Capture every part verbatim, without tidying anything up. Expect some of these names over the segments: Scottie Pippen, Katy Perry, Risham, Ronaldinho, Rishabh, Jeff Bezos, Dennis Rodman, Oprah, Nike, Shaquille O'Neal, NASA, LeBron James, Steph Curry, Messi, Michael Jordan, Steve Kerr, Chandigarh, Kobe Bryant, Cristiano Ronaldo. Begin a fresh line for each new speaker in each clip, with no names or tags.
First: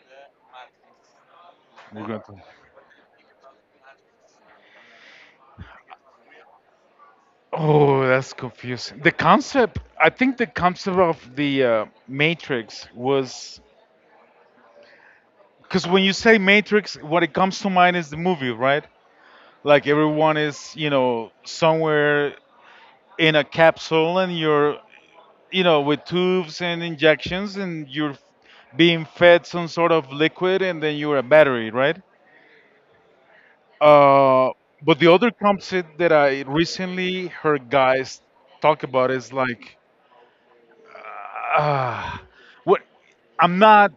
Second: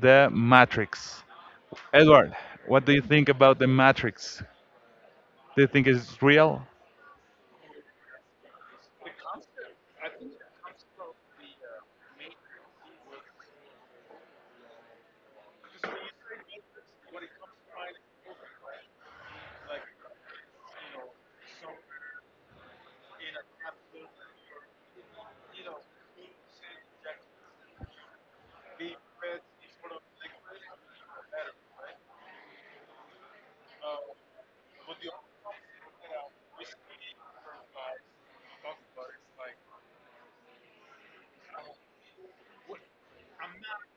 the Matrix.
You got
Edward,
to-
what do you think about the Matrix? Do you think it's real?
Oh, that's confusing. The concept, I think the concept of the uh, Matrix was because when you say Matrix, what it comes to mind is the movie, right? Like everyone is, you know, somewhere in a capsule and you're, you know, with tubes and injections and you're being fed some sort of liquid, and then you're a battery, right? Uh, but the other concept that I recently heard guys talk about is like, Ah, what? I'm not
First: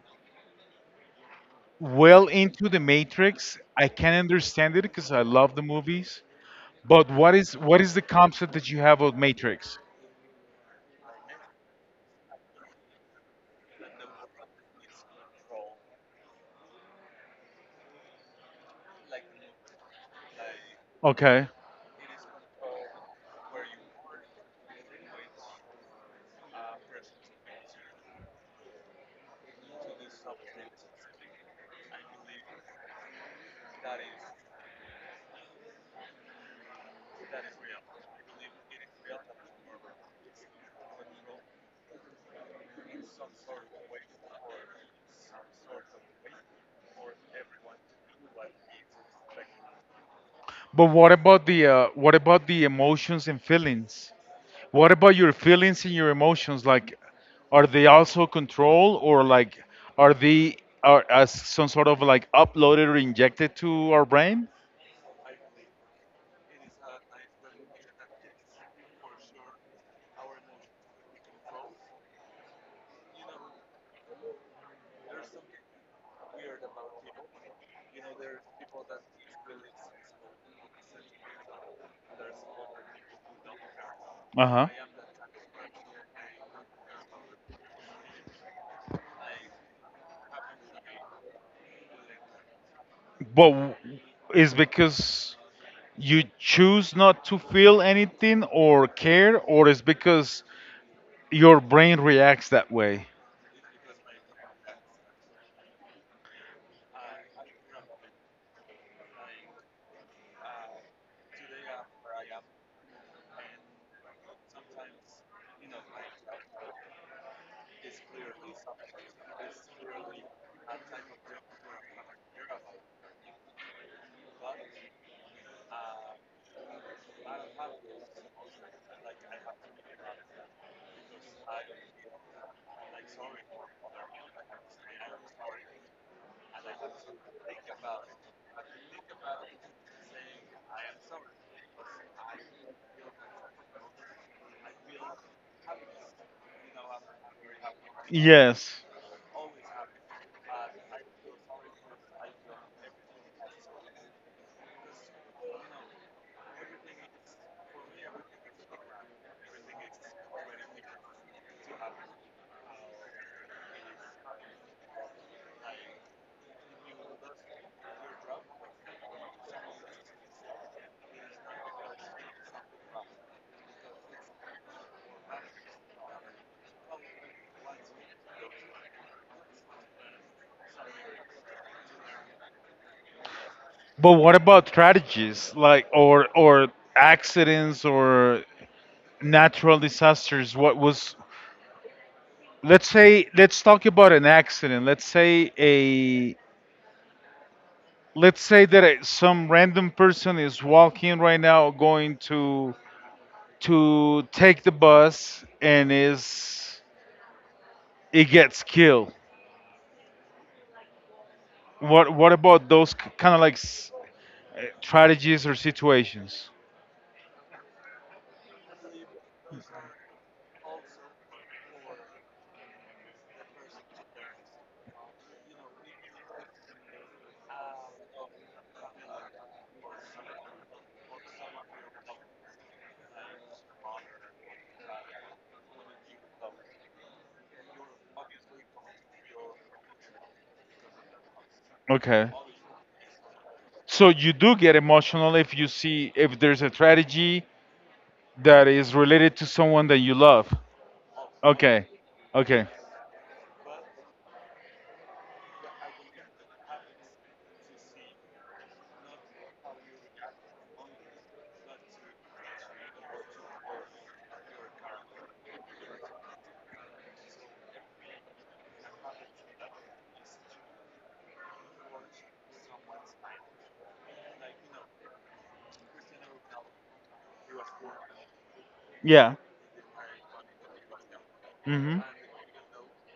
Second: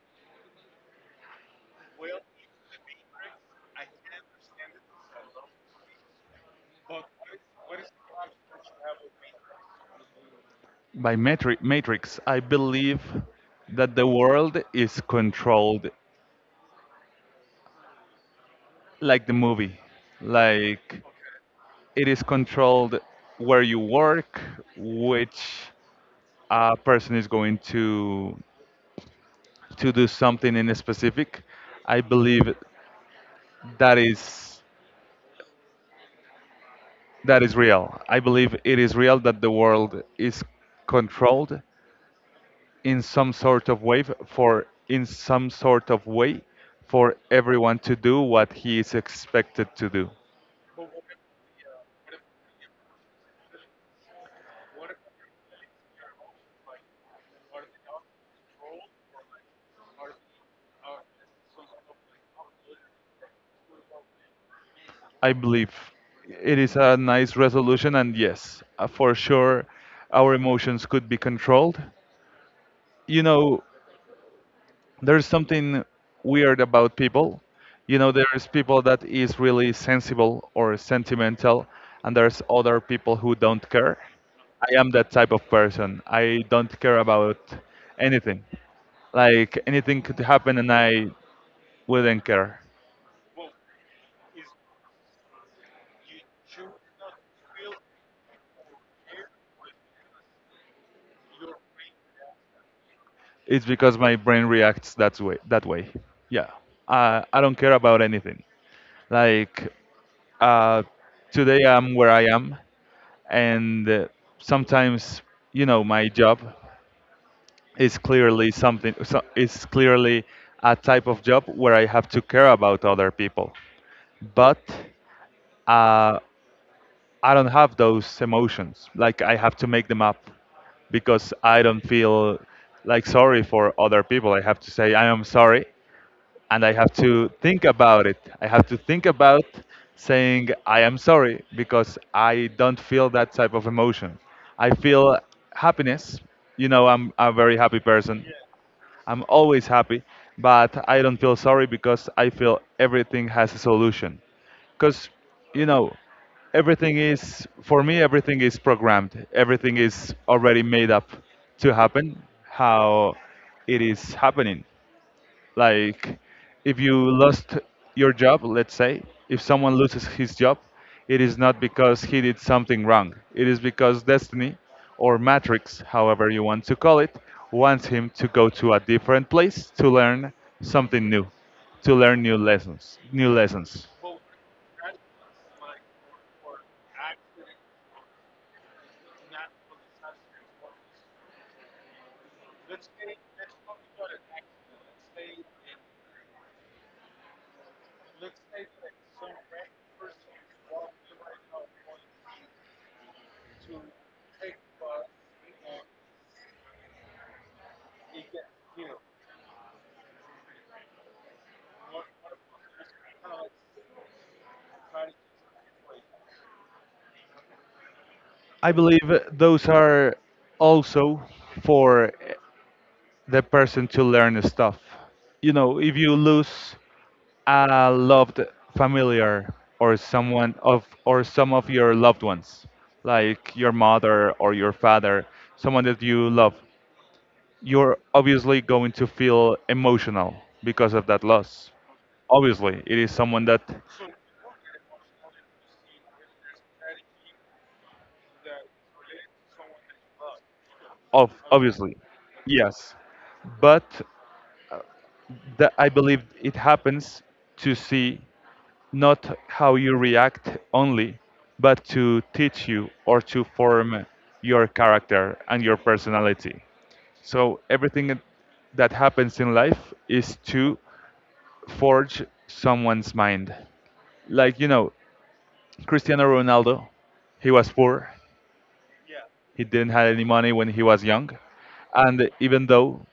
well into the Matrix. I can understand it because I love the movies. But what is what is the concept that you have of Matrix?
By matri- Matrix, I believe that the world is controlled like the movie. Like
Okay.
it is controlled where you work, which uh, person is going to to do something in a specific, I believe that is that is real. I believe it is real that the world is controlled in some sort of way for in some sort of way for everyone to do what he is expected to do.
But what about the uh, what about the emotions and feelings? What about your feelings and your emotions? Like, are they also controlled, or like are they are as some sort of like uploaded or injected to our brain?
I believe it is a nice resolution and yes, uh, for sure our emotions could be controlled. You know, there's something weird about people. You know, there's people that is really sensible or sentimental, and there's other people who don't care.
Uh huh.
I am that type of person. I don't care about anything. Like anything could happen, and I wouldn't care.
But w- is because you choose not to feel anything or care, or it's because your brain reacts that way?
It's because my brain reacts that way. That way. Yeah. I I don't care about anything. Like uh, today I'm where I am, and uh, sometimes you know my job is clearly something so, is clearly a type of job where I have to care about other people. But uh, I don't have those emotions. Like I have to make them up because I don't feel like sorry for other people. I have to say I am sorry and I have to think about it. I have to think about saying I am sorry because I don't feel that type of emotion. I feel happiness. You know, I'm a very happy person.
Yes.
I'm always happy, but I don't feel sorry because I feel everything has a solution. Because, you know, everything is, for me, everything is programmed, everything is already made up to happen how it is happening. Like, if you lost your job, let's say, if someone loses his job, it is not because he did something wrong. It is because destiny, or matrix, however you want to call it, wants him to go to a different place to learn something new, to learn new lessons. New lessons.
But what about tragedies like or or accidents or natural disasters? What was, let's say let's talk about an accident. Let's say a let's say that a, some random person is walking right now going to to take the bus, and is it gets killed. What what about those kind of like s- strategies or situations?
I believe those are also for the person to learn stuff. You know, if you lose a loved familiar or someone of or some of your loved ones, like your mother or your father, someone that you love, you're obviously going to feel emotional because of that loss.
Okay.
Obviously, it is someone that
So you do get emotional if you see if there's a strategy that is related to someone that you love.
of
Okay.
obviously,
Okay.
yes, but that I believe it happens to see not how you react only, but to teach you or to form your character and your personality. So everything that happens in life is to forge someone's mind. Like, you know, Cristiano Ronaldo, he was poor,
Yeah.
he didn't have any money when he was young,
Mhm.
and even though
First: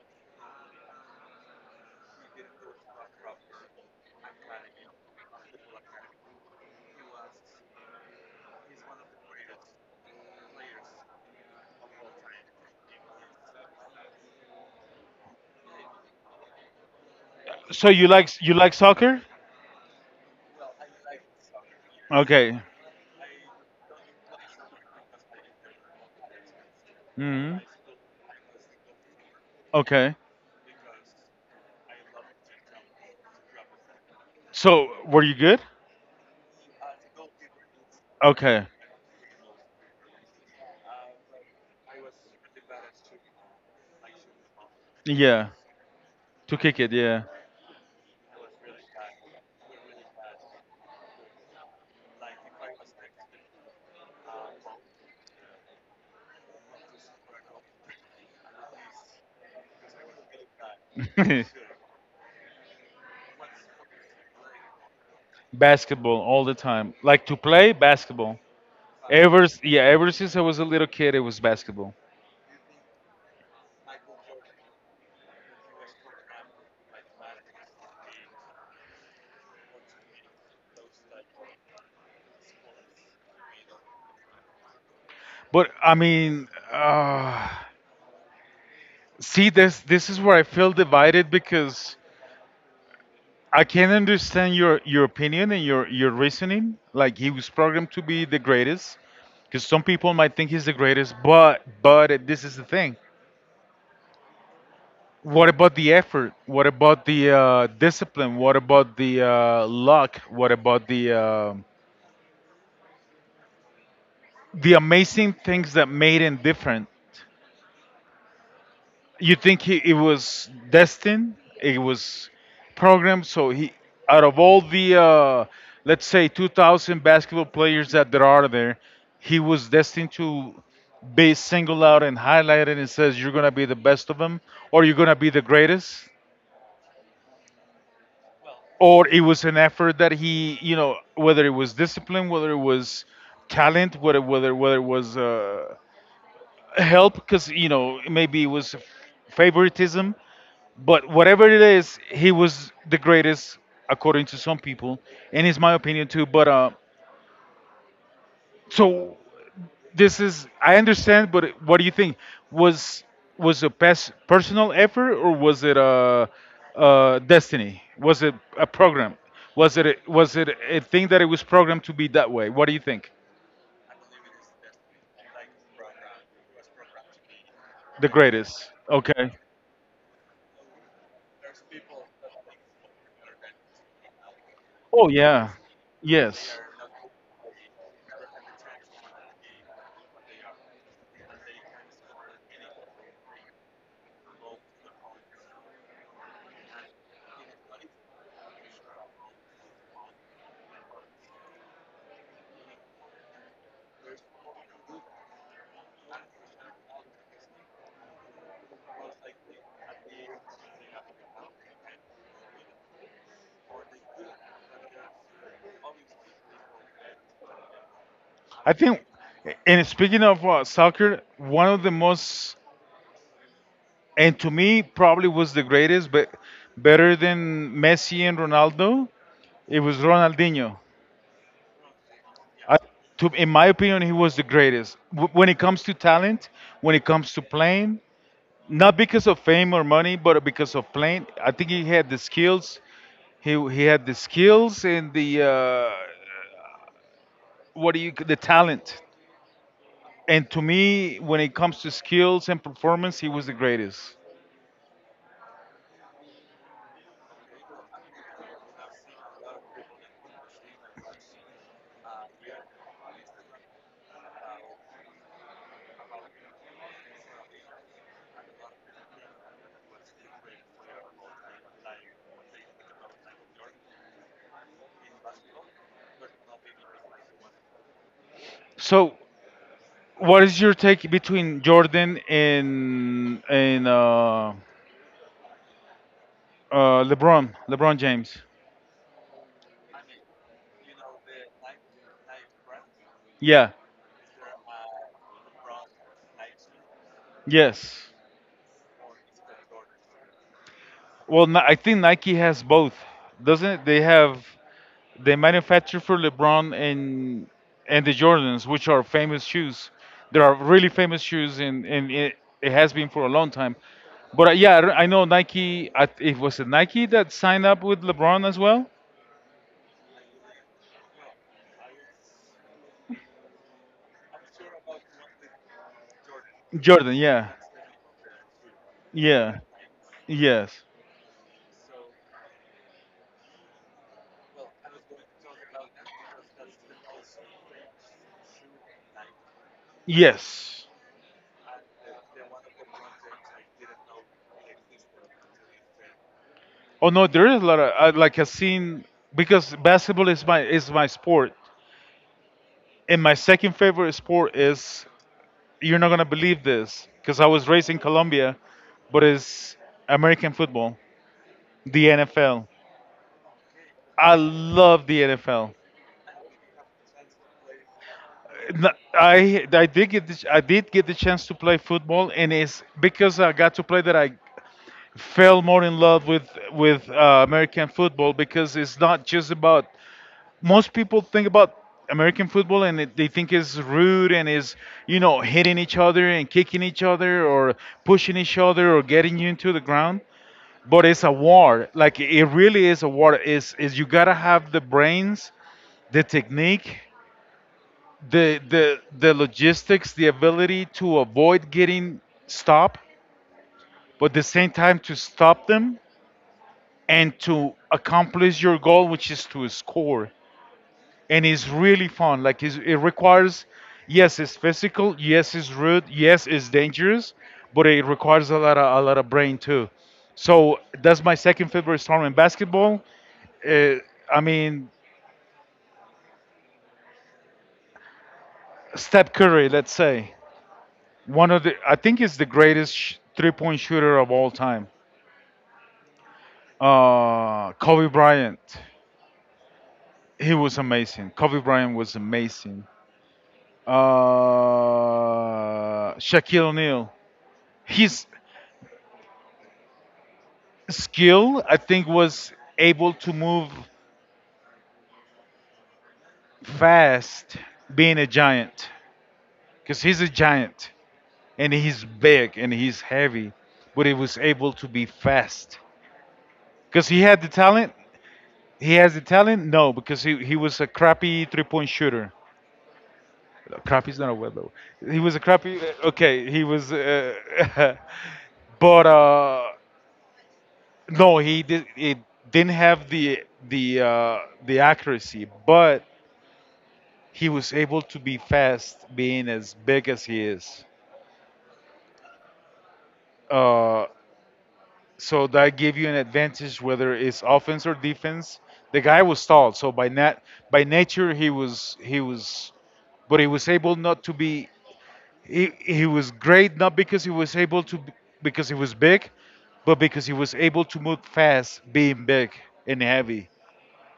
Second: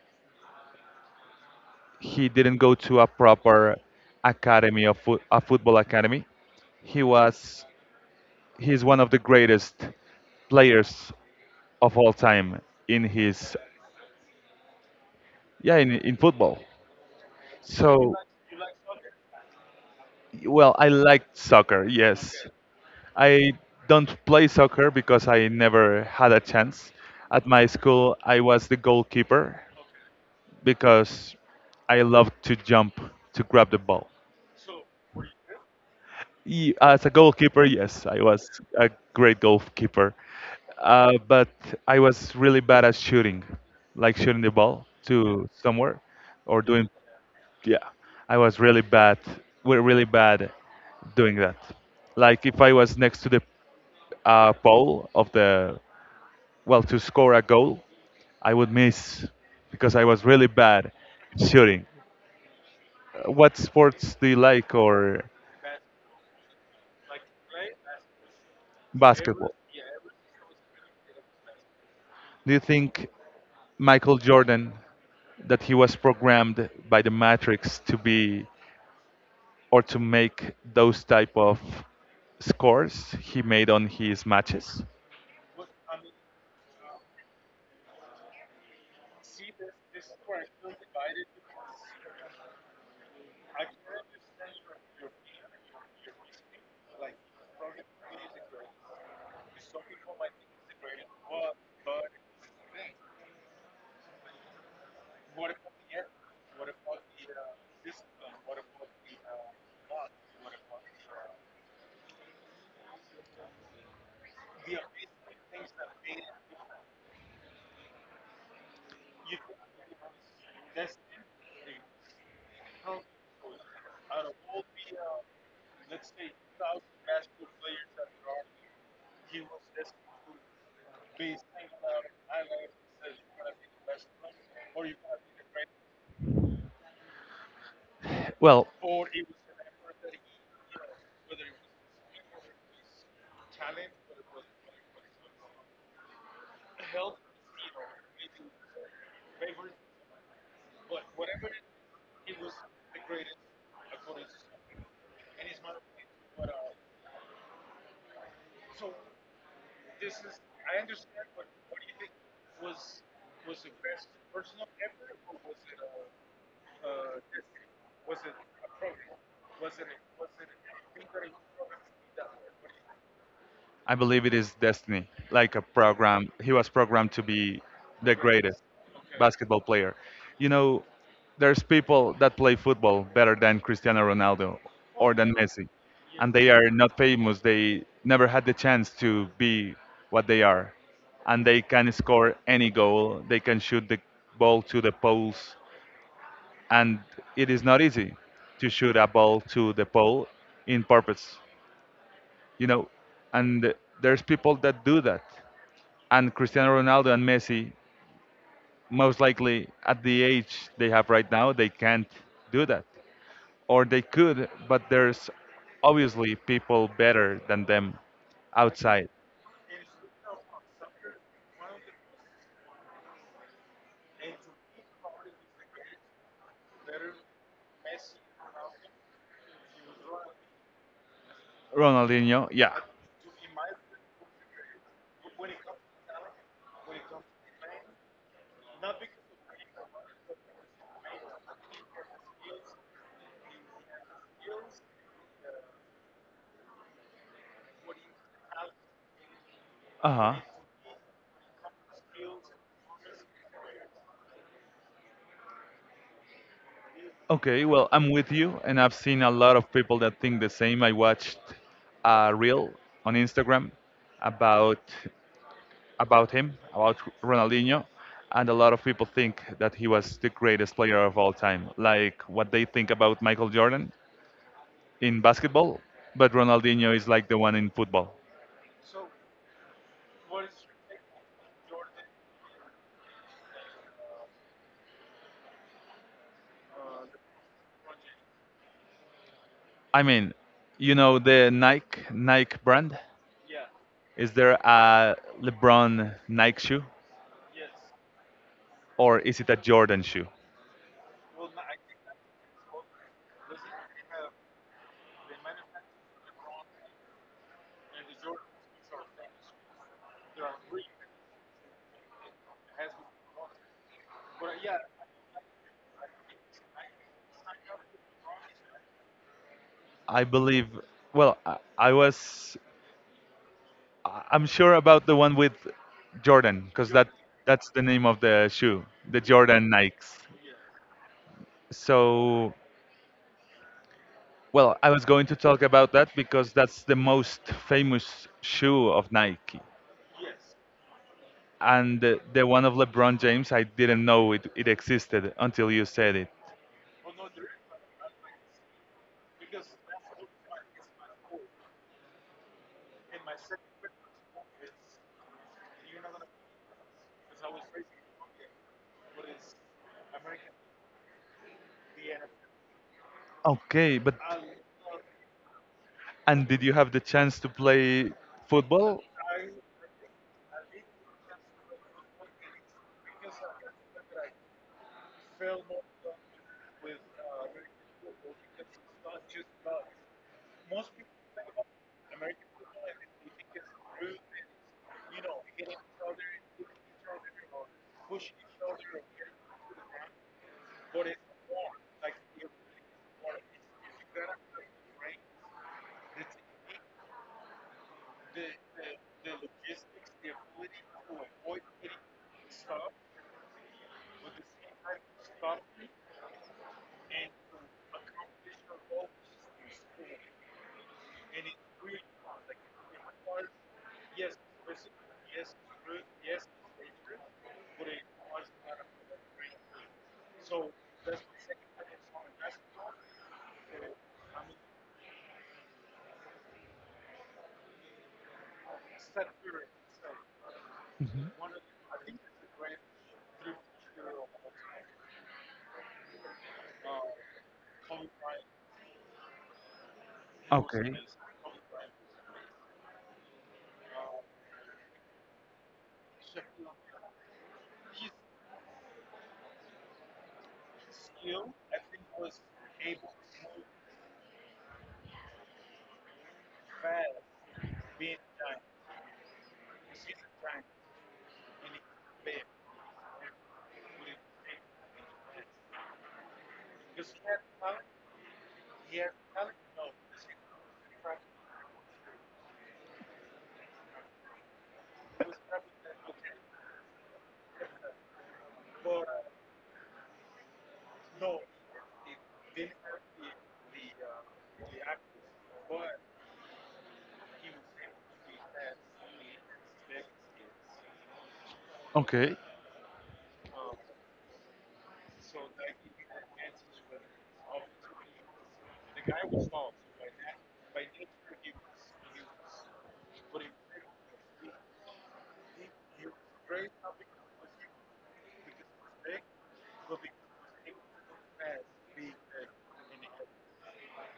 he didn't go to a proper academy of fo- a football academy, he was he's one of the greatest players of all time in his yeah, in, in football.
So you
So
like, you like soccer?
well, I liked soccer. Yes,
Okay.
I don't play soccer because I never had a chance. At
Mhm.
my school, I was the goalkeeper
Okay.
because I loved to jump to grab the ball.
So were you good?
Ye- As a goalkeeper, yes, I was
Okay.
a great goalkeeper, uh, but I was really bad at shooting, like shooting the ball to
Yeah.
somewhere,
To
or
kick
doing.
it, yeah.
Yeah, I was really bad. We're really bad doing that. Like if I was next to the uh, pole of the well to score a goal, I would miss because I was really bad at shooting. Uh, What sports do you like or
Basketball all the time. Like to play basketball. Ever
basketball?
s- yeah, ever since I was a little kid, it was basketball.
Do you think? Michael Jordan that he was programmed by the Matrix to be or to make those type of scores he made on his matches.
But I mean, uh, see this this is where I feel divided, because I can understand your your opinion and your your reasoning. Like, he was programmed to be the greatest, because some people might think he's the greatest. But but this is the thing. What about the effort? What about the uh, discipline? What about the uh, luck? What about the um the amazing things that made him different. You think he, it was destined? It was programmed. So he, out of all the, uh, let's say, two thousand basketball players that there are there, he was destined to be singled out and highlighted and says, "You're gonna be the best of them, or you're gonna be the greatest."
Well,
Or it was an effort that he, you know, whether it was discipline, whether it was talent, whether whether whether it was. Uh, help, because you know, maybe it was favoritism, but whatever it is, he was the greatest, according to some people, and it's my opinion too. But uh so this is, I understand, but what do you think was, was a pers- personal effort, or was it a, a destiny, was it a program, was it a, was it a thing that it was programmed to be that way? What do you think
I believe it is destiny, like a program. He was programmed to be
the
the greatest
greatest? Okay.
basketball player. You know, there's people that play football better than Cristiano Ronaldo
Oh
or than
yeah.
Messi, and they
Yes.
are not famous. They never had the chance to be what they are, and they can score any goal. They can shoot the ball to the poles, and it is not easy to shoot a ball to the pole in purpose you know, and there's people that do that. And Cristiano Ronaldo and Messi, most likely at the age they have right now, they can't do that. Or they could, but there's obviously people better than them
I think,
outside.
and speaking of uh, soccer, one of the most, and to me, probably was the greatest, but better than Messi and Ronaldo, it was Ronaldinho.
Ronaldinho, yeah,
I, to, in my opinion, he was the greatest. W- when it comes to talent, when it comes to playing, not because of fame or money, but because of playing. I think he had the skills, He he had the skills and the uh, what do you the talent.
uh huh.
And to me, when it comes to skills and performance, he was the greatest.
Okay, well, I'm with you, and I've seen a lot of people that think the same. I watched a reel on Instagram about about him, about Ronaldinho, and a lot of people think that he was the greatest player of all time, like what they think about Michael Jordan in basketball, but Ronaldinho is like the one in football.
So, what is your take between Jordan and and uh, uh, LeBron, LeBron James?
I mean, you know the Nike Nike brand?
Yeah.
Is there a LeBron Nike shoe
Yes.
or is it a Jordan shoe?
Well, Ni- I think Nike has both, doesn't it? They have, they manufacture for LeBron and and the Jordans, which are famous shoes. There are really famous shoes, and and it, it has been for a long time. But uh, yeah, I re- I know Nike. I, it was it Nike that signed up with LeBron as well.
I believe. Well, I, I was. I- I'm sure about the one with Jordan because that
Jordan, yeah,
that's the name of the shoe, the
yeah,
Jordan Nikes.
yes,
So, well, I was going to talk about that because that's the most famous shoe of Nike,
yes.
and the, the one of LeBron James. I didn't know it it existed until you said it.
Oh no, there is a lot of uh, like I've seen, because basketball is my is my sport, and my second favorite sport is, you're not gonna believe this because I was raised in Colombia, but it's American football, the N F L.
Okay, but
I love the N F L.
and did you have the chance to play
N-
football?
I I did get the, I did get the chance to play football, and it's because I got to play that I fell more in love with with uh, American football, because it's not just about, most people think about American football and it, they think it's rude and is, you know, hitting each other and kicking each other or pushing each other or getting you into the ground, but it's a war. Like it really is a war. Is is you gotta have the brains, the technique, the the the logistics, the ability to avoid getting stopped, but at the same time to stop them and to accomplish your goal, which is to score. And it's really fun. Like it's, it requires, yes, it's physical, yes, it's rude, yes, it's dangerous, but it requires a lot of a lot of brain too. So that's my second favorite sport in basketball. uh, I mean, Steph Curry, let's say,
Mhm.
one of the, I think is the greatest sh- three-point shooter of all time. Uh, Kobe Bryant, he was
Okay.
amazing. Kobe Bryant was amazing. Uh, Shaquille O'Neal, his skill, I think, was able to move fast, being a giant, because he's a giant and he's big and he's heavy, but he was able to be fast because he had the talent. He has the talent? No, because he, he was a crappy three point shooter. Crappy's not a word though. He was a crappy. Okay, he was. Uh, but uh, no, he did. It didn't have the the uh, the accuracy, but he was able to be fast, being as big as he is.
Okay.
Uh, so that gave you an advantage, whether it's offense or defense. The guy was tall, so by nat by nature he was, he was but he was able not to be, he, he was great, not because he was able to, because he was big, but because he was able to move fast, being big and heavy,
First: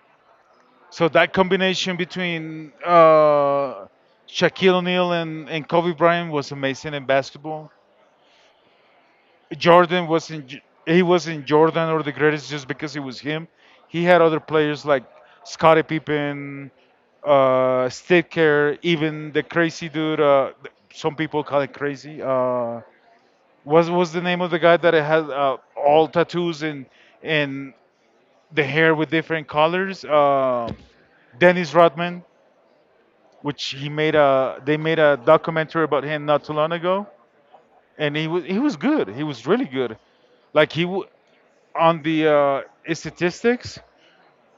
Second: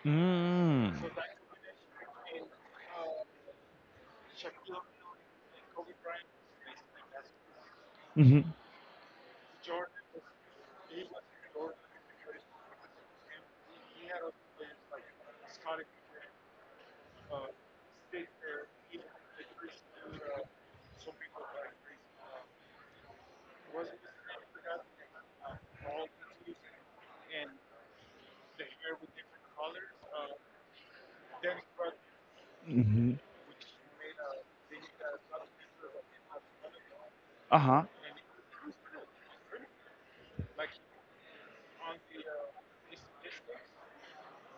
Mm.
so that combination between uh, Shaquille O'Neal and, and Kobe Bryant was amazing in basketball.
Mhm.
Jordan wasn't, he wasn't Jordan or the greatest just because it was him. He had other players like Scottie Pippen, uh, Steve Kerr, even the crazy dude, uh, some people call it crazy, uh, what was the name of the guy that had uh, all tattoos and and the hair with different colors? Um Dennis Rodman,
Mhm.
which he made a, they made a documentary about him not too long ago,
Uh-huh.
and he was he was good. He was really good. Like he w- on the uh, statistics,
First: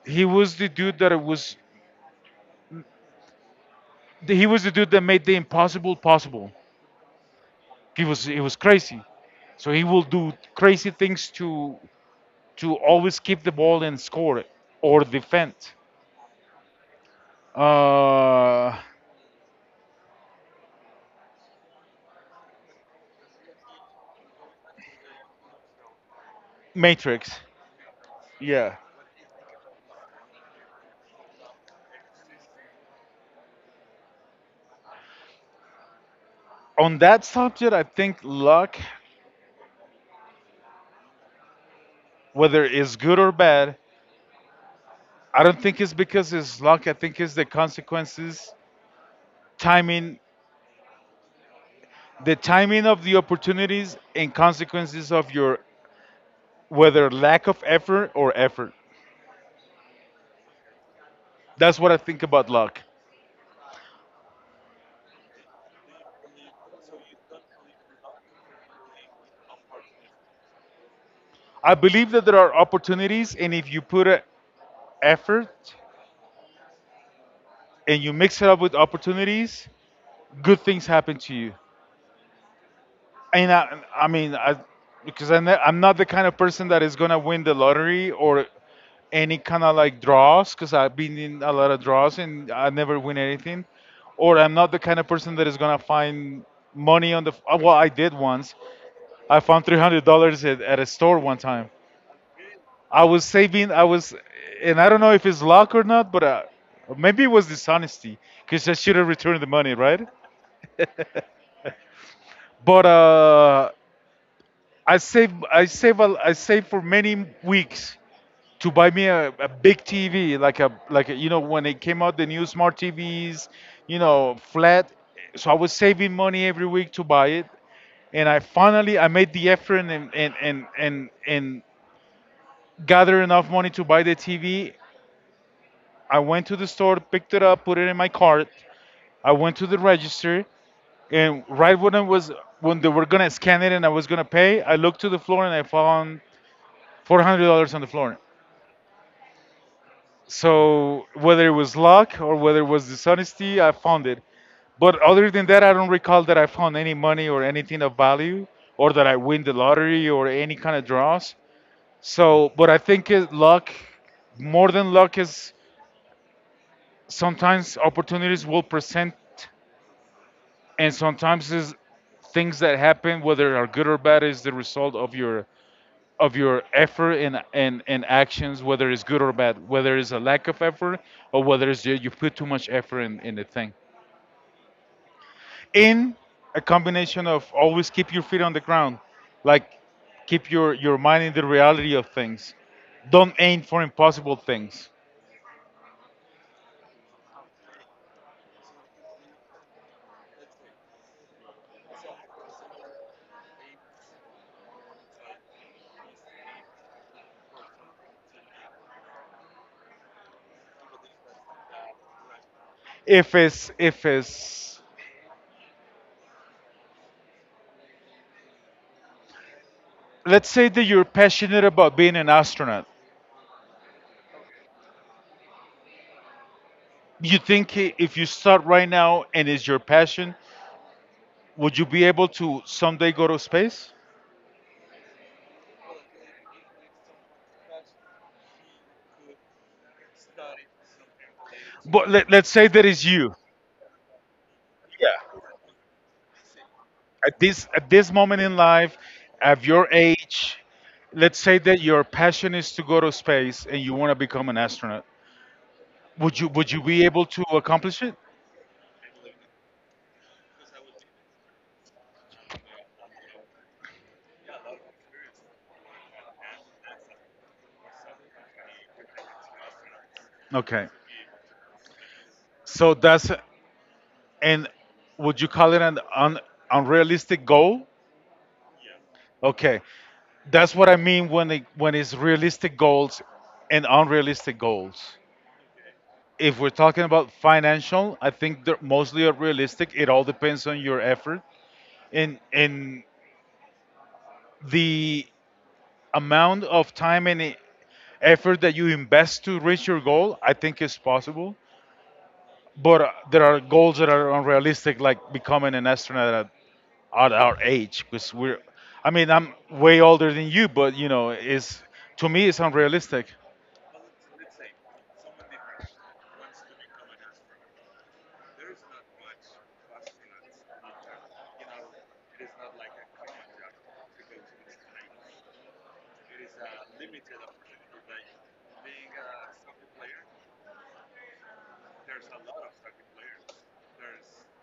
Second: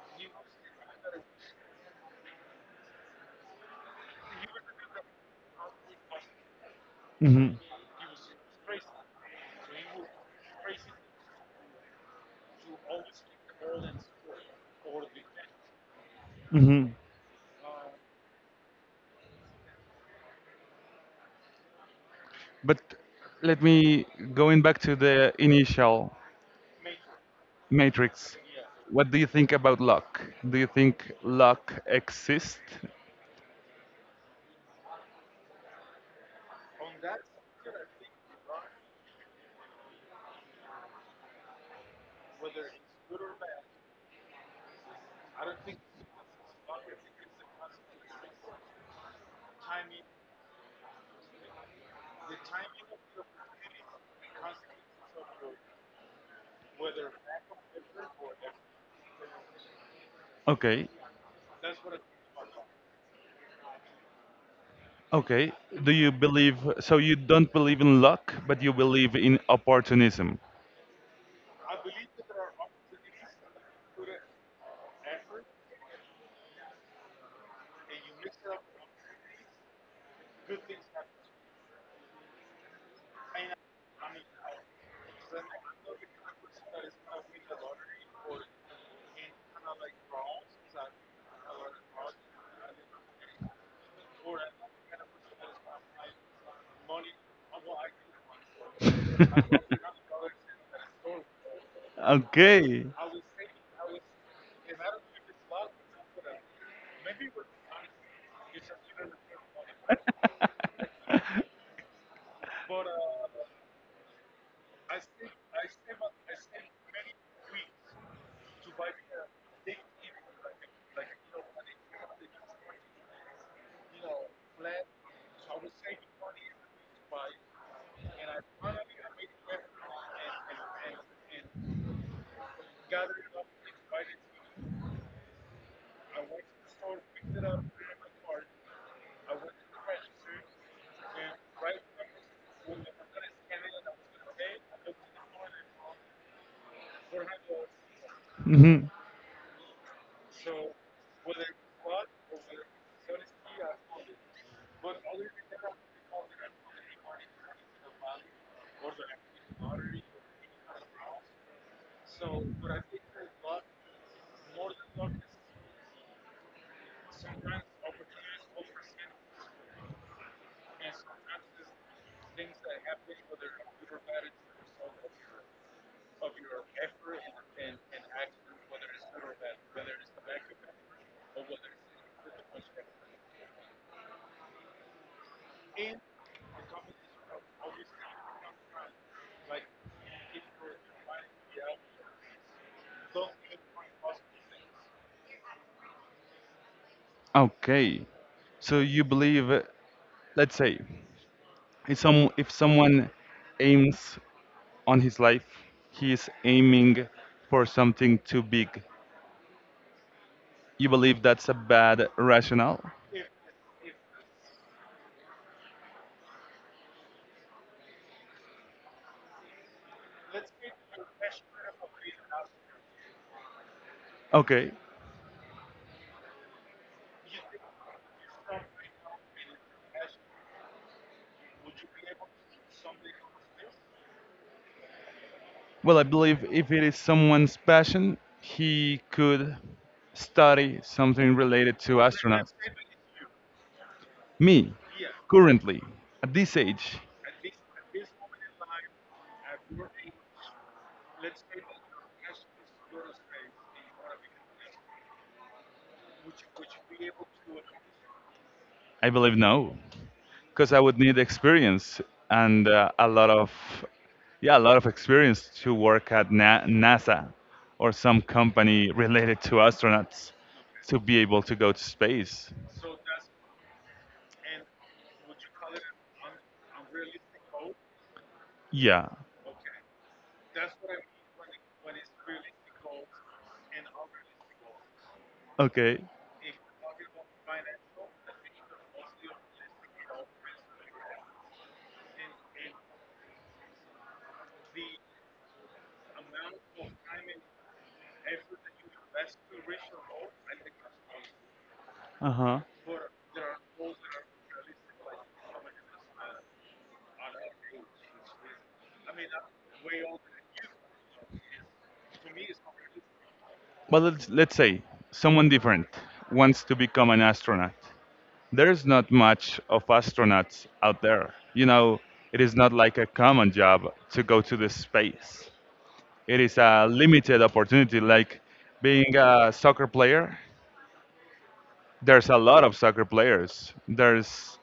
he was the dude that it was he was the dude that made the impossible possible.
Mhm.
He was he was crazy, so he will do crazy things to to always keep the ball and score it or defend.
Mhm.
Uh,
But let me going back to the initial
Matrix.
matrix.
Yeah.
What do you think about luck? Do you think luck exists?
On that subject, I think luck, whether it's good or bad, I don't think it's because it's luck. I think it's the consequences, timing, the timing of the opportunities and consequences of your whether lack of effort or effort.
Okay.
That's what I think about luck.
Okay. Do you believe so you don't believe in luck, but you believe in opportunism?
I believe that there are opportunities, and if you put a effort and you mix it up with opportunities, good things happen to you. And I, I mean, I, because I'm not, I'm not the kind of person that is gonna win the lottery or any kind of like draws, because I've been in a lot of draws and I never win anything. Or I'm not the kind of person that is gonna find money on the. f- Well, I did once. I found three hundred dollars at, at a store one time.
Okay.
I was saving. I was, and I don't know if it's luck or not, but uh, maybe it was dishonesty, because I should have returned the money, right? But uh, I save I save a, I save for many weeks to buy me a, a big T V like a like a, you know, when it came out, the new smart T Vs, you know, flat, so I was saving money every week to buy it, and I finally I made the effort and and and and, and gather enough money to buy the T V. I went to the store, picked it up, put it in my cart, I went to the register, and right when I was, when they were gonna scan it and I was gonna pay, I looked to the floor and I found four hundred dollars on the floor.
Mhm.
So whether it was luck or whether it was dishonesty, I found it. But other than that, I don't recall that I found any money or anything of value, or that I win the lottery or any kind of draws. So, but I think it, luck, more than luck, is sometimes opportunities will present, and sometimes is things that happen, whether are good or bad, is the result of your of your effort and, and, and actions, whether it's good or bad, whether it's a lack of effort or whether it's you, you put too much effort in, in the thing. In a combination of always keep your feet on the ground, like keep your, your mind in the reality of things. Don't aim for impossible things.
Okay. So you believe, uh, let's say, if some if someone aims on his life, he is aiming for something too big. You believe that's a bad rationale?
If it's, if it's, Let's say that you're passionate about being an astronaut.
Okay.
You think if you start right now and it's your passion, would you be able to someday go to space?
Well, I believe if it is someone's passion, he could study something related to
But let, let's
astronauts.
say that is you.
Me,
Yeah.
currently, at this age,
At this at this moment in life, at your age, let's say that your passion is to go to space and you want to become an astronaut. Would you would you be able to accomplish it?
I believe no, because I would need experience and uh, a lot of, yeah, a lot of experience to work at Na- NASA or some company related to astronauts
Okay.
to be able to go to space.
So that's and would you call it an un, unrealistic goal?
Yeah.
Okay. That's what I mean when it, when it's realistic goals and unrealistic goals.
Okay.
If we're talking about financial, I think they're mostly are realistic. It all depends on your effort and and the amount of time and e- effort that you invest to reach your goal. I think is possible,
Uh huh.
but uh, there are goals that are unrealistic, like becoming an astronaut at, at our age, because we're. I mean, I'm way older than you, but you know, is to me it's unrealistic.
But let's, let's say someone different wants to become an astronaut. There's not much of astronauts out there. You know, it is not like a common job to go to the space. It is a limited opportunity, like being a soccer player. There's a lot of soccer players. There's,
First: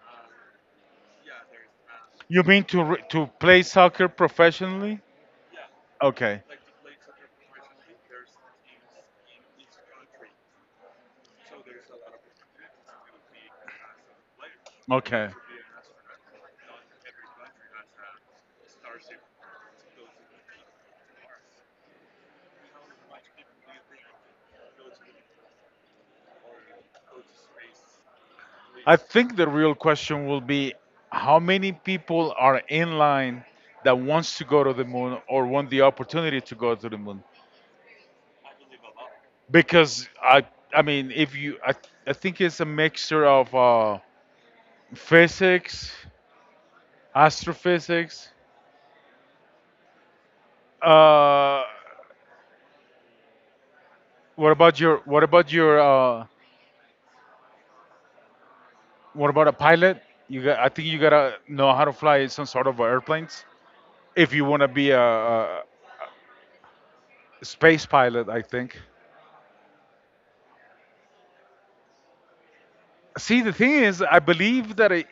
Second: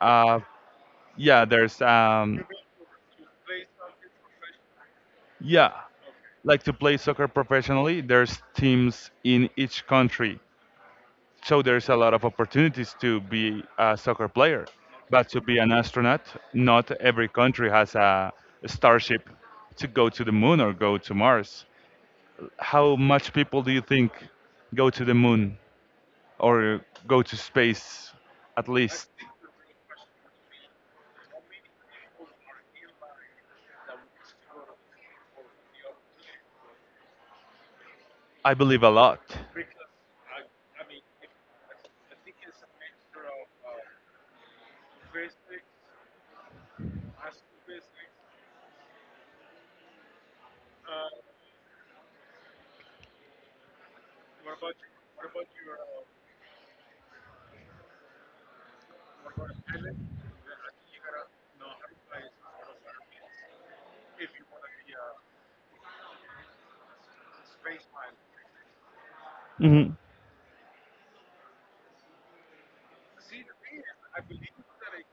uh, yeah, there's,
You
um,
mean to re- to play soccer professionally?
yeah,
Okay.
like to play soccer professionally. There's teams in each country. So there's a lot of opportunities to be a soccer player, but
Okay.
to be an astronaut, not every country has a starship to go to the moon or go to Mars. How much people do you think go to the moon or go to space at
I
least?
think the real question will be how many people are in line that wants to go to the moon or want the opportunity to go to the moon?
I believe a lot.
Because I, I mean, if you, I, I think it's a mixture of uh, physics, astrophysics. Uh, what about your what about your uh, what about a pilot? You got, I think you gotta know how to fly some sort of airplanes if you wanna be a, a space pilot. I think.
hmm
See, the thing is, I believe that it,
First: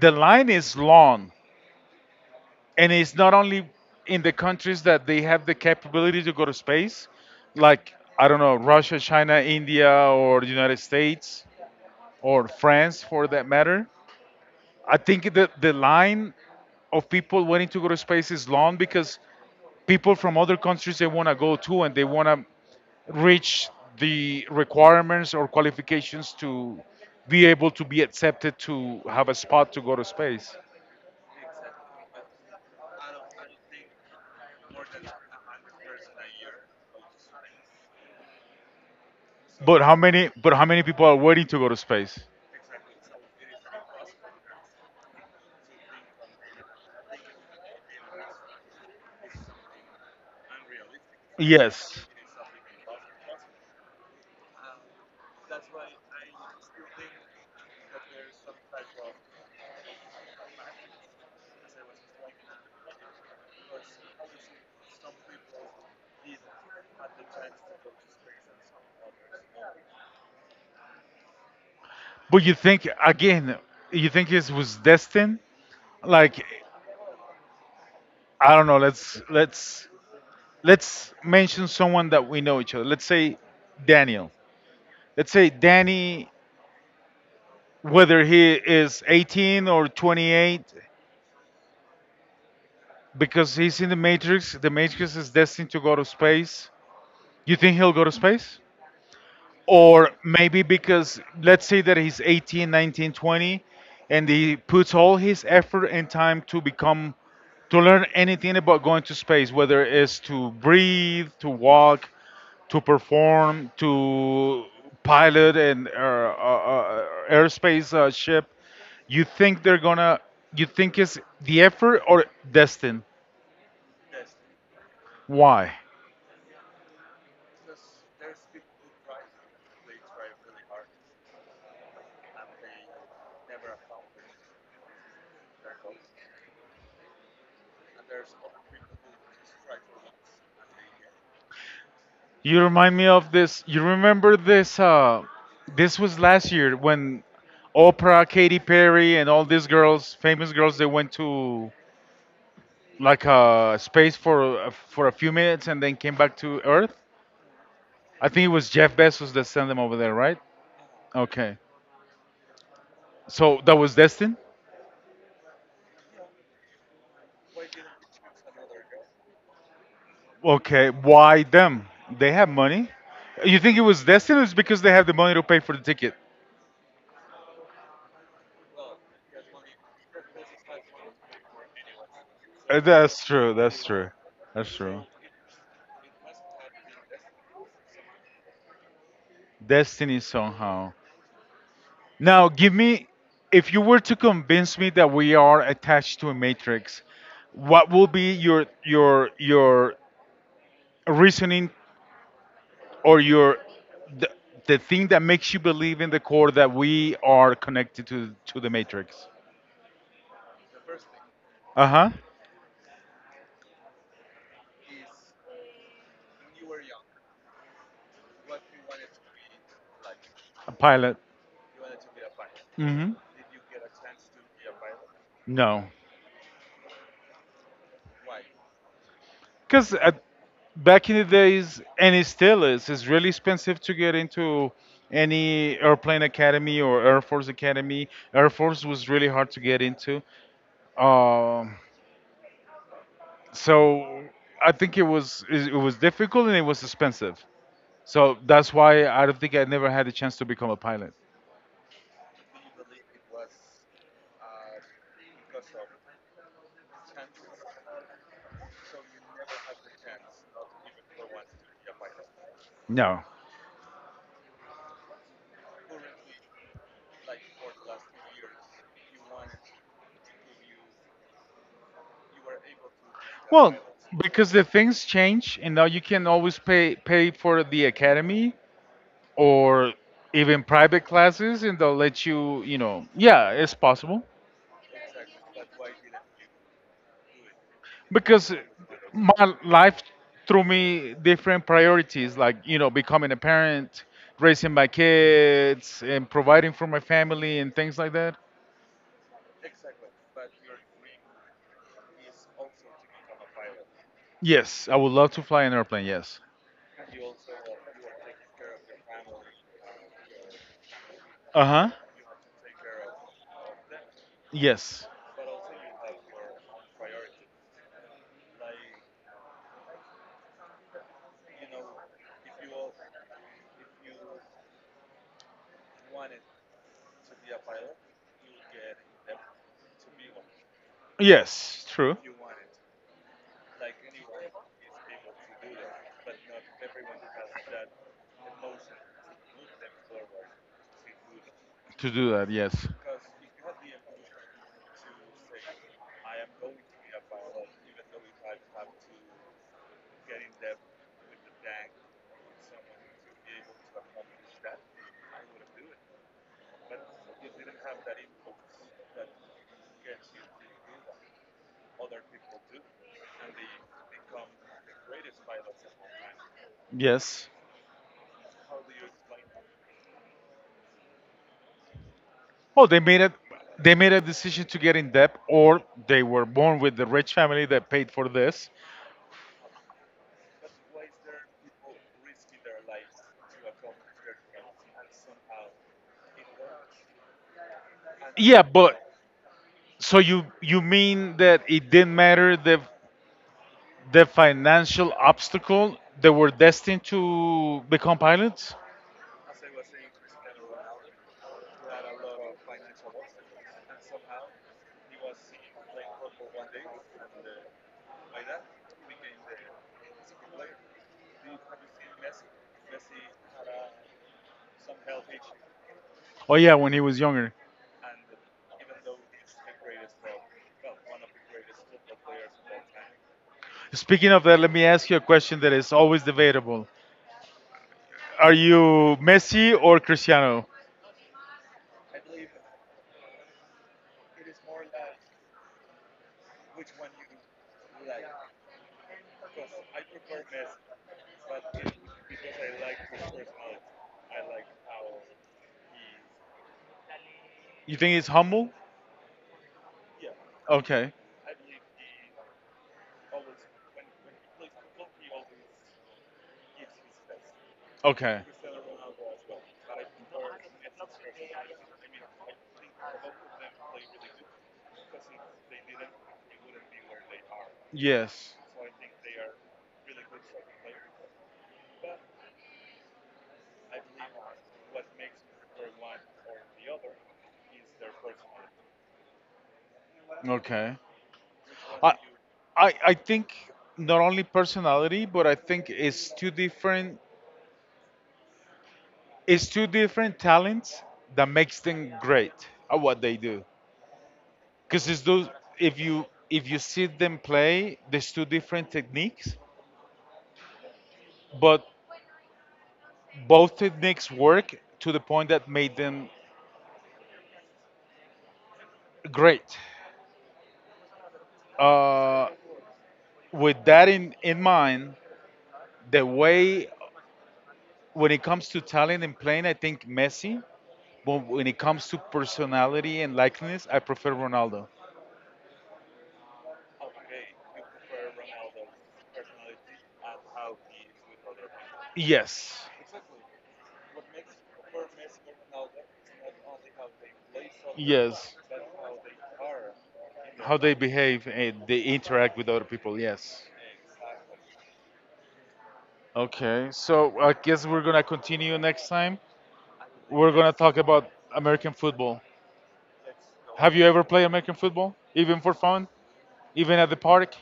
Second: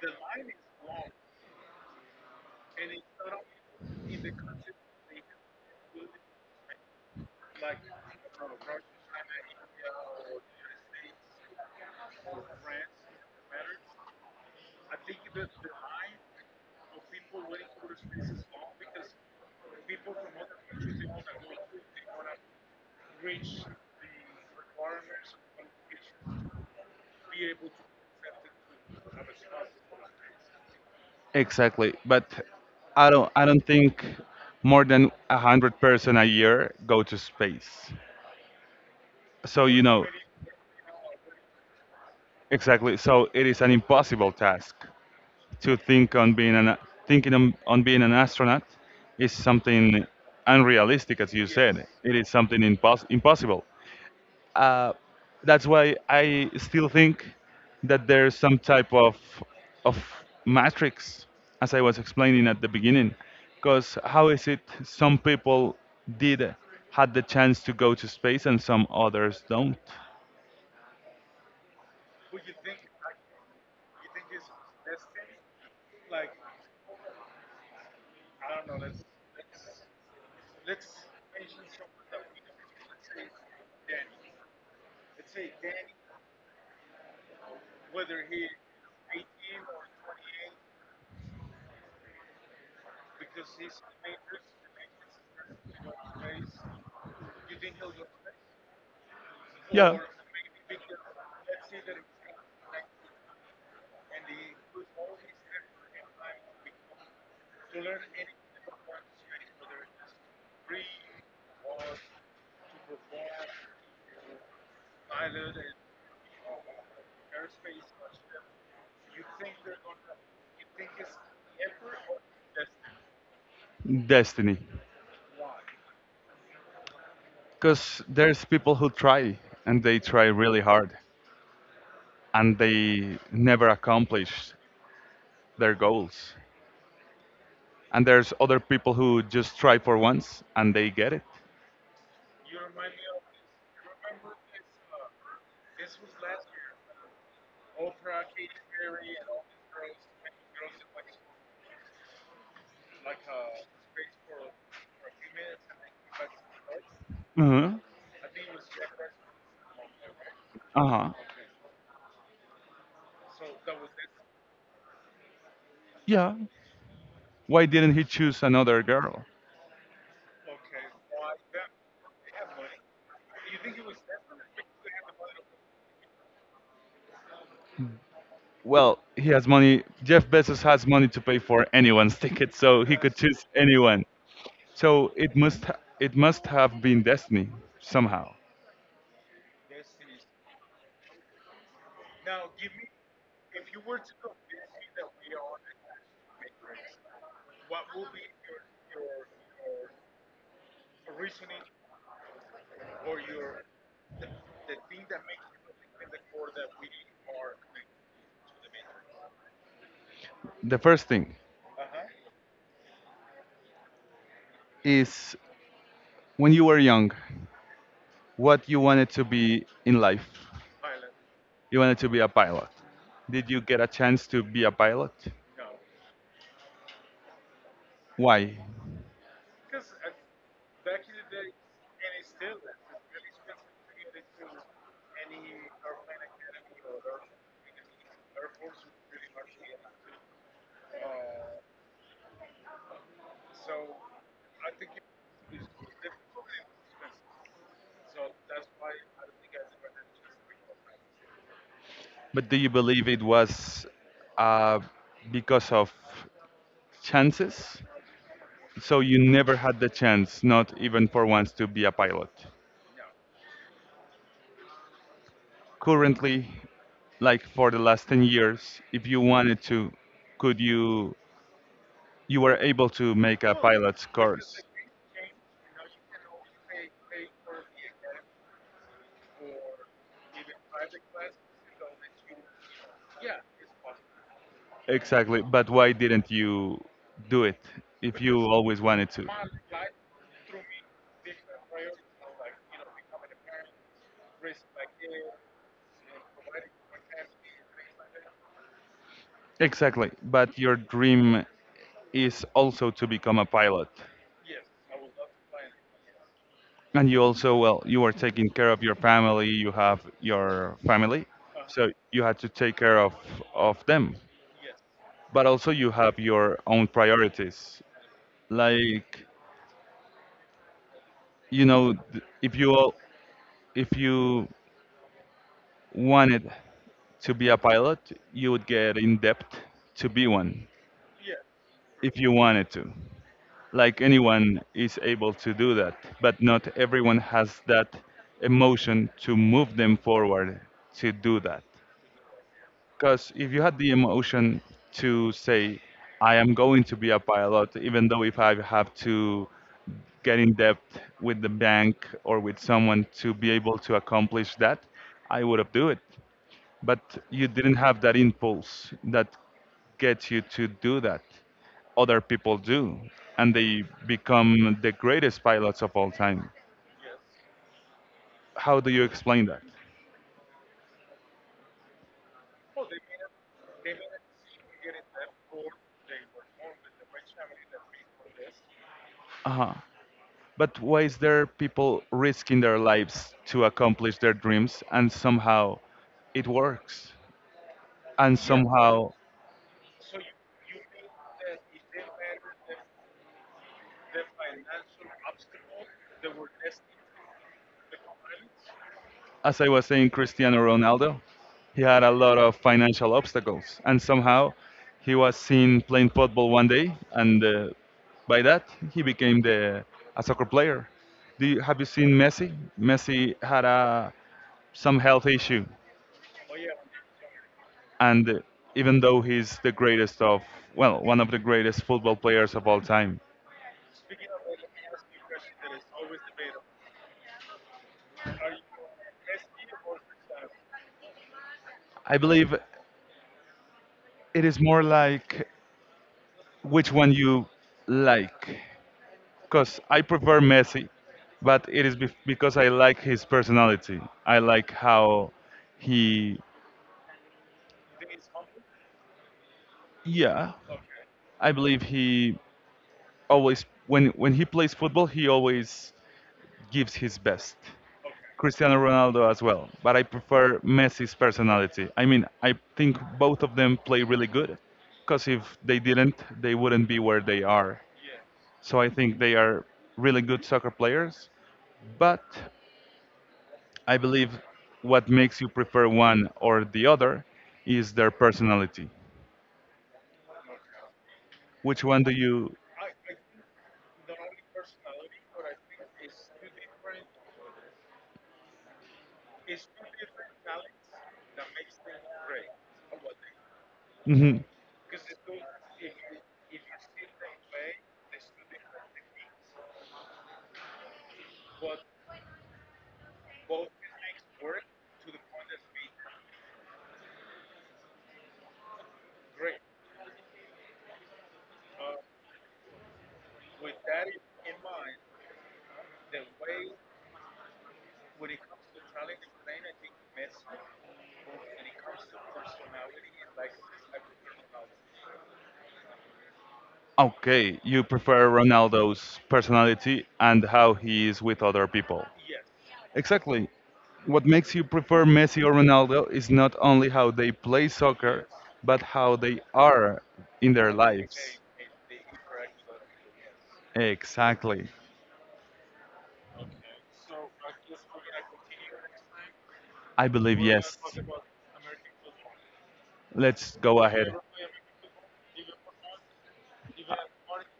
the line is long, and it's not only in the countries that they have the capability to go to space, like I don't know, Russia, China, India, or the United States, or France for that matter. I think the, the line of people wanting to go to space is long because people from other countries they want to go to and they want to reach the requirements or qualifications to be able to be accepted to have a spot to go to space.
Exactly, but I don't I don't think more than a hundred person a year go to space. So you
But how
know
many but how many people are waiting to go to space?
exactly. So it is an impossible task to think on being an thinking on, on being an astronaut is something unrealistic, as you said.
Yes.
It is something impos- impossible. Uh, that's why I still think that there's some type of of matrix, as I was explaining at the beginning. Because how is it some people did had the chance to go to space and some others don't?
But you think again, you think it was destined? Like I don't know, let's let's let's mention someone that we know each other. Let's say Daniel. Let's say Danny, whether he is eighteen or twenty-eight, because he's in the Matrix, the Matrix is destined to go to space. You think he'll go to space?
Yeah.
Or maybe because let's say that he's eighteen, nineteen, twenty, and he puts all his effort and time to become to learn anything about going to space, whether it's to breathe, to walk, to perform, to pilot an uh, uh, uh, airspace uh, ship, you think they're gonna, you think
It's
it's the effort or destined?
destiny.
Why?
Because there's people who try and they try really hard and they never accomplish their goals. And there's other people who just try for once and they get it.
You remind me of this. You remember this? Uh, this was last year when Oprah, Katy Perry, and all these girls, famous girls, they went to like uh, space for uh, for a few minutes and then came back to Earth.
Uh huh.
I think it was Jeff Bezos that sent them over there, right?
Uh huh.
Okay. So that was destined.
Yeah. Why didn't he choose another girl?
Okay, why them? They have money. You think it was destined? It's because they have the money to pay for the ticket.
Well, he has money. Jeff Bezos has money to pay for anyone's ticket,
Uh,
so he could
That's
choose
true. That's
anyone.
true. That's true.
So it must ha- it must have been destiny somehow.
Destiny somehow. Now, give me, if you were to convince me that we are attached to a matrix, what will be your your your reasoning or your the, the thing that makes you believe in the core that we are connected to to the matrix.
The first thing
Uh-huh.
is when you were young, what you wanted to be in life.
A pilot.
You wanted to be a pilot.
Mm-hmm.
Did you get a chance to be a pilot?
No.
Why?
Because back in the days and it still is it's really expensive to get into any airplane academy or air force academy, air force was really hard to get into. um, so I think it was it it was difficult and it was expensive, so that's why I don't think I never had a chance to become a pilot.
But do you believe it was uh, because of chances. So you never had the chance, not even for once, to be a pilot.
No.
Currently, like for the last ten years, if you wanted to, could you, you were able to make a
Well,
pilot's
because
course.
the things change, and now you can always pay pay for the academy or even private classes, and they'll let you. You know, yeah, it's possible.
Exactly, but why didn't you do it if you
Because
always wanted to?
my life threw me different priorities, like you know, becoming a parent, raising my kids, and providing for my family and things like that.
Exactly, but your dream is also to become a pilot.
Yes, I would love to fly an airplane. Yes.
And you also, well, you are taking care of your family, you have your family,
Uh huh.
so you had to take care of of them.
Yes.
But also you have your own priorities. Like, you know, th- if you al- if you wanted to be a pilot, you would get in debt to be one
Yes. True.
if you wanted to. Like anyone is able to do that, but not everyone has that emotion to move them forward to do that.
To do that. Yes.
Because if you had the emotion to say, I am going to be a pilot, even though if I have to get in debt with the bank or with someone to be able to accomplish that, I would have do it but you didn't have that impulse that gets you to do that. Other people do, and they become the greatest pilots of all time.
Yes.
How do you explain that?
Oh, they made it. They made a decision to get in debt, or they were born with the rich family that paid for this.
Uh-huh. But why is there people risking their lives to accomplish their dreams and somehow it works? And yeah,
Yeah, but
somehow
so you you mean that it didn't matter the the financial obstacle they were destined to become pilots?
as I was saying, Cristiano Ronaldo, he had a lot of financial obstacles, and somehow he was seen playing football one day, and uh, by that he became the a soccer player. Do you, have you seen Messi? Messi had a some health issue,
Oh yeah, when he was younger.
and uh, even though he's the greatest of well, one of the greatest football players of all time,
Speaking of that, let me ask you a question that is always debatable. Are you Messi or Cristiano?
I believe it is more like which one you like, because I prefer Messi, but it is bef- because I like his personality. I like how he,
You think he's humble?
yeah,
Okay.
I believe he always when when he plays football, he always gives his best.
Okay.
Cristiano Ronaldo as well, but I prefer Messi's personality. I mean, I think both of them play really good, because if they didn't, they wouldn't be where they are.
Yes.
So I think they are really good soccer players, but I believe what makes you prefer one or the other is their personality.
Okay.
Which one do
I,
you?
I I think not only personality, but I think it's two different it's two different talents that makes them great at what they do.
Mhm.
Because it's those if you if you see them play, there's two different techniques, but both techniques work to the point that made them great. Uh, with that in, in mind, the way when it comes to talent and playing, I think Messi. But when it comes to personality and likeness, I prefer Ronaldo.
Okay, you prefer Ronaldo's personality and how he is with other people.
Yes.
Exactly. What makes you prefer Messi or Ronaldo is not only how they play soccer,
Yes.
but how they are in their
How they
lives.
behave and they interact with other people. Yes.
Exactly.
Okay. So I guess we're gonna continue next time.
I believe
We're gonna
yes.
talk about American football.
Let's go
Have you
ahead.
ever played American football, even for fun, even at the park?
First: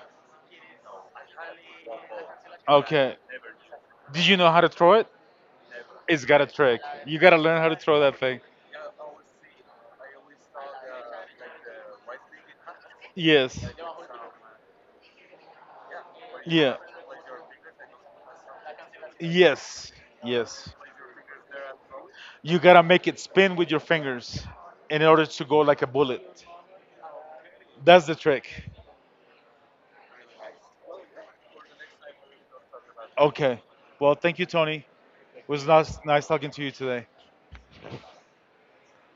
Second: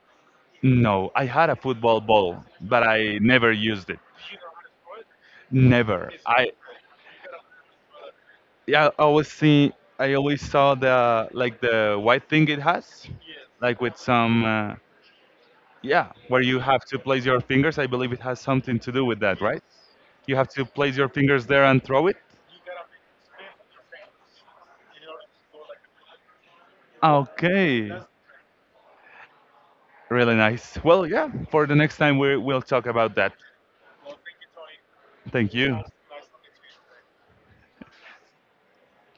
No, I had a football ball, but
Okay.
I never used it.
Did you know how to throw it?
Never.
It's got a
I
trick. You gotta learn how to throw that thing.
yeah, I always see. I always saw the like the white thing it has,
Yes.
like with some uh, yeah, where you
Yeah.
have to place your fingers. I believe it has something to do with that, right?
Yes.
You have to
Yes.
place your fingers there and throw it.
You gotta make it spin with your fingers in order to go like a bullet.
Okay.
That's the trick.
Really nice. Well, yeah. For the next time, we will talk about that.
Okay. Well, thank you, Tony. It
Thank
was
you.
nice, nice talking to you today.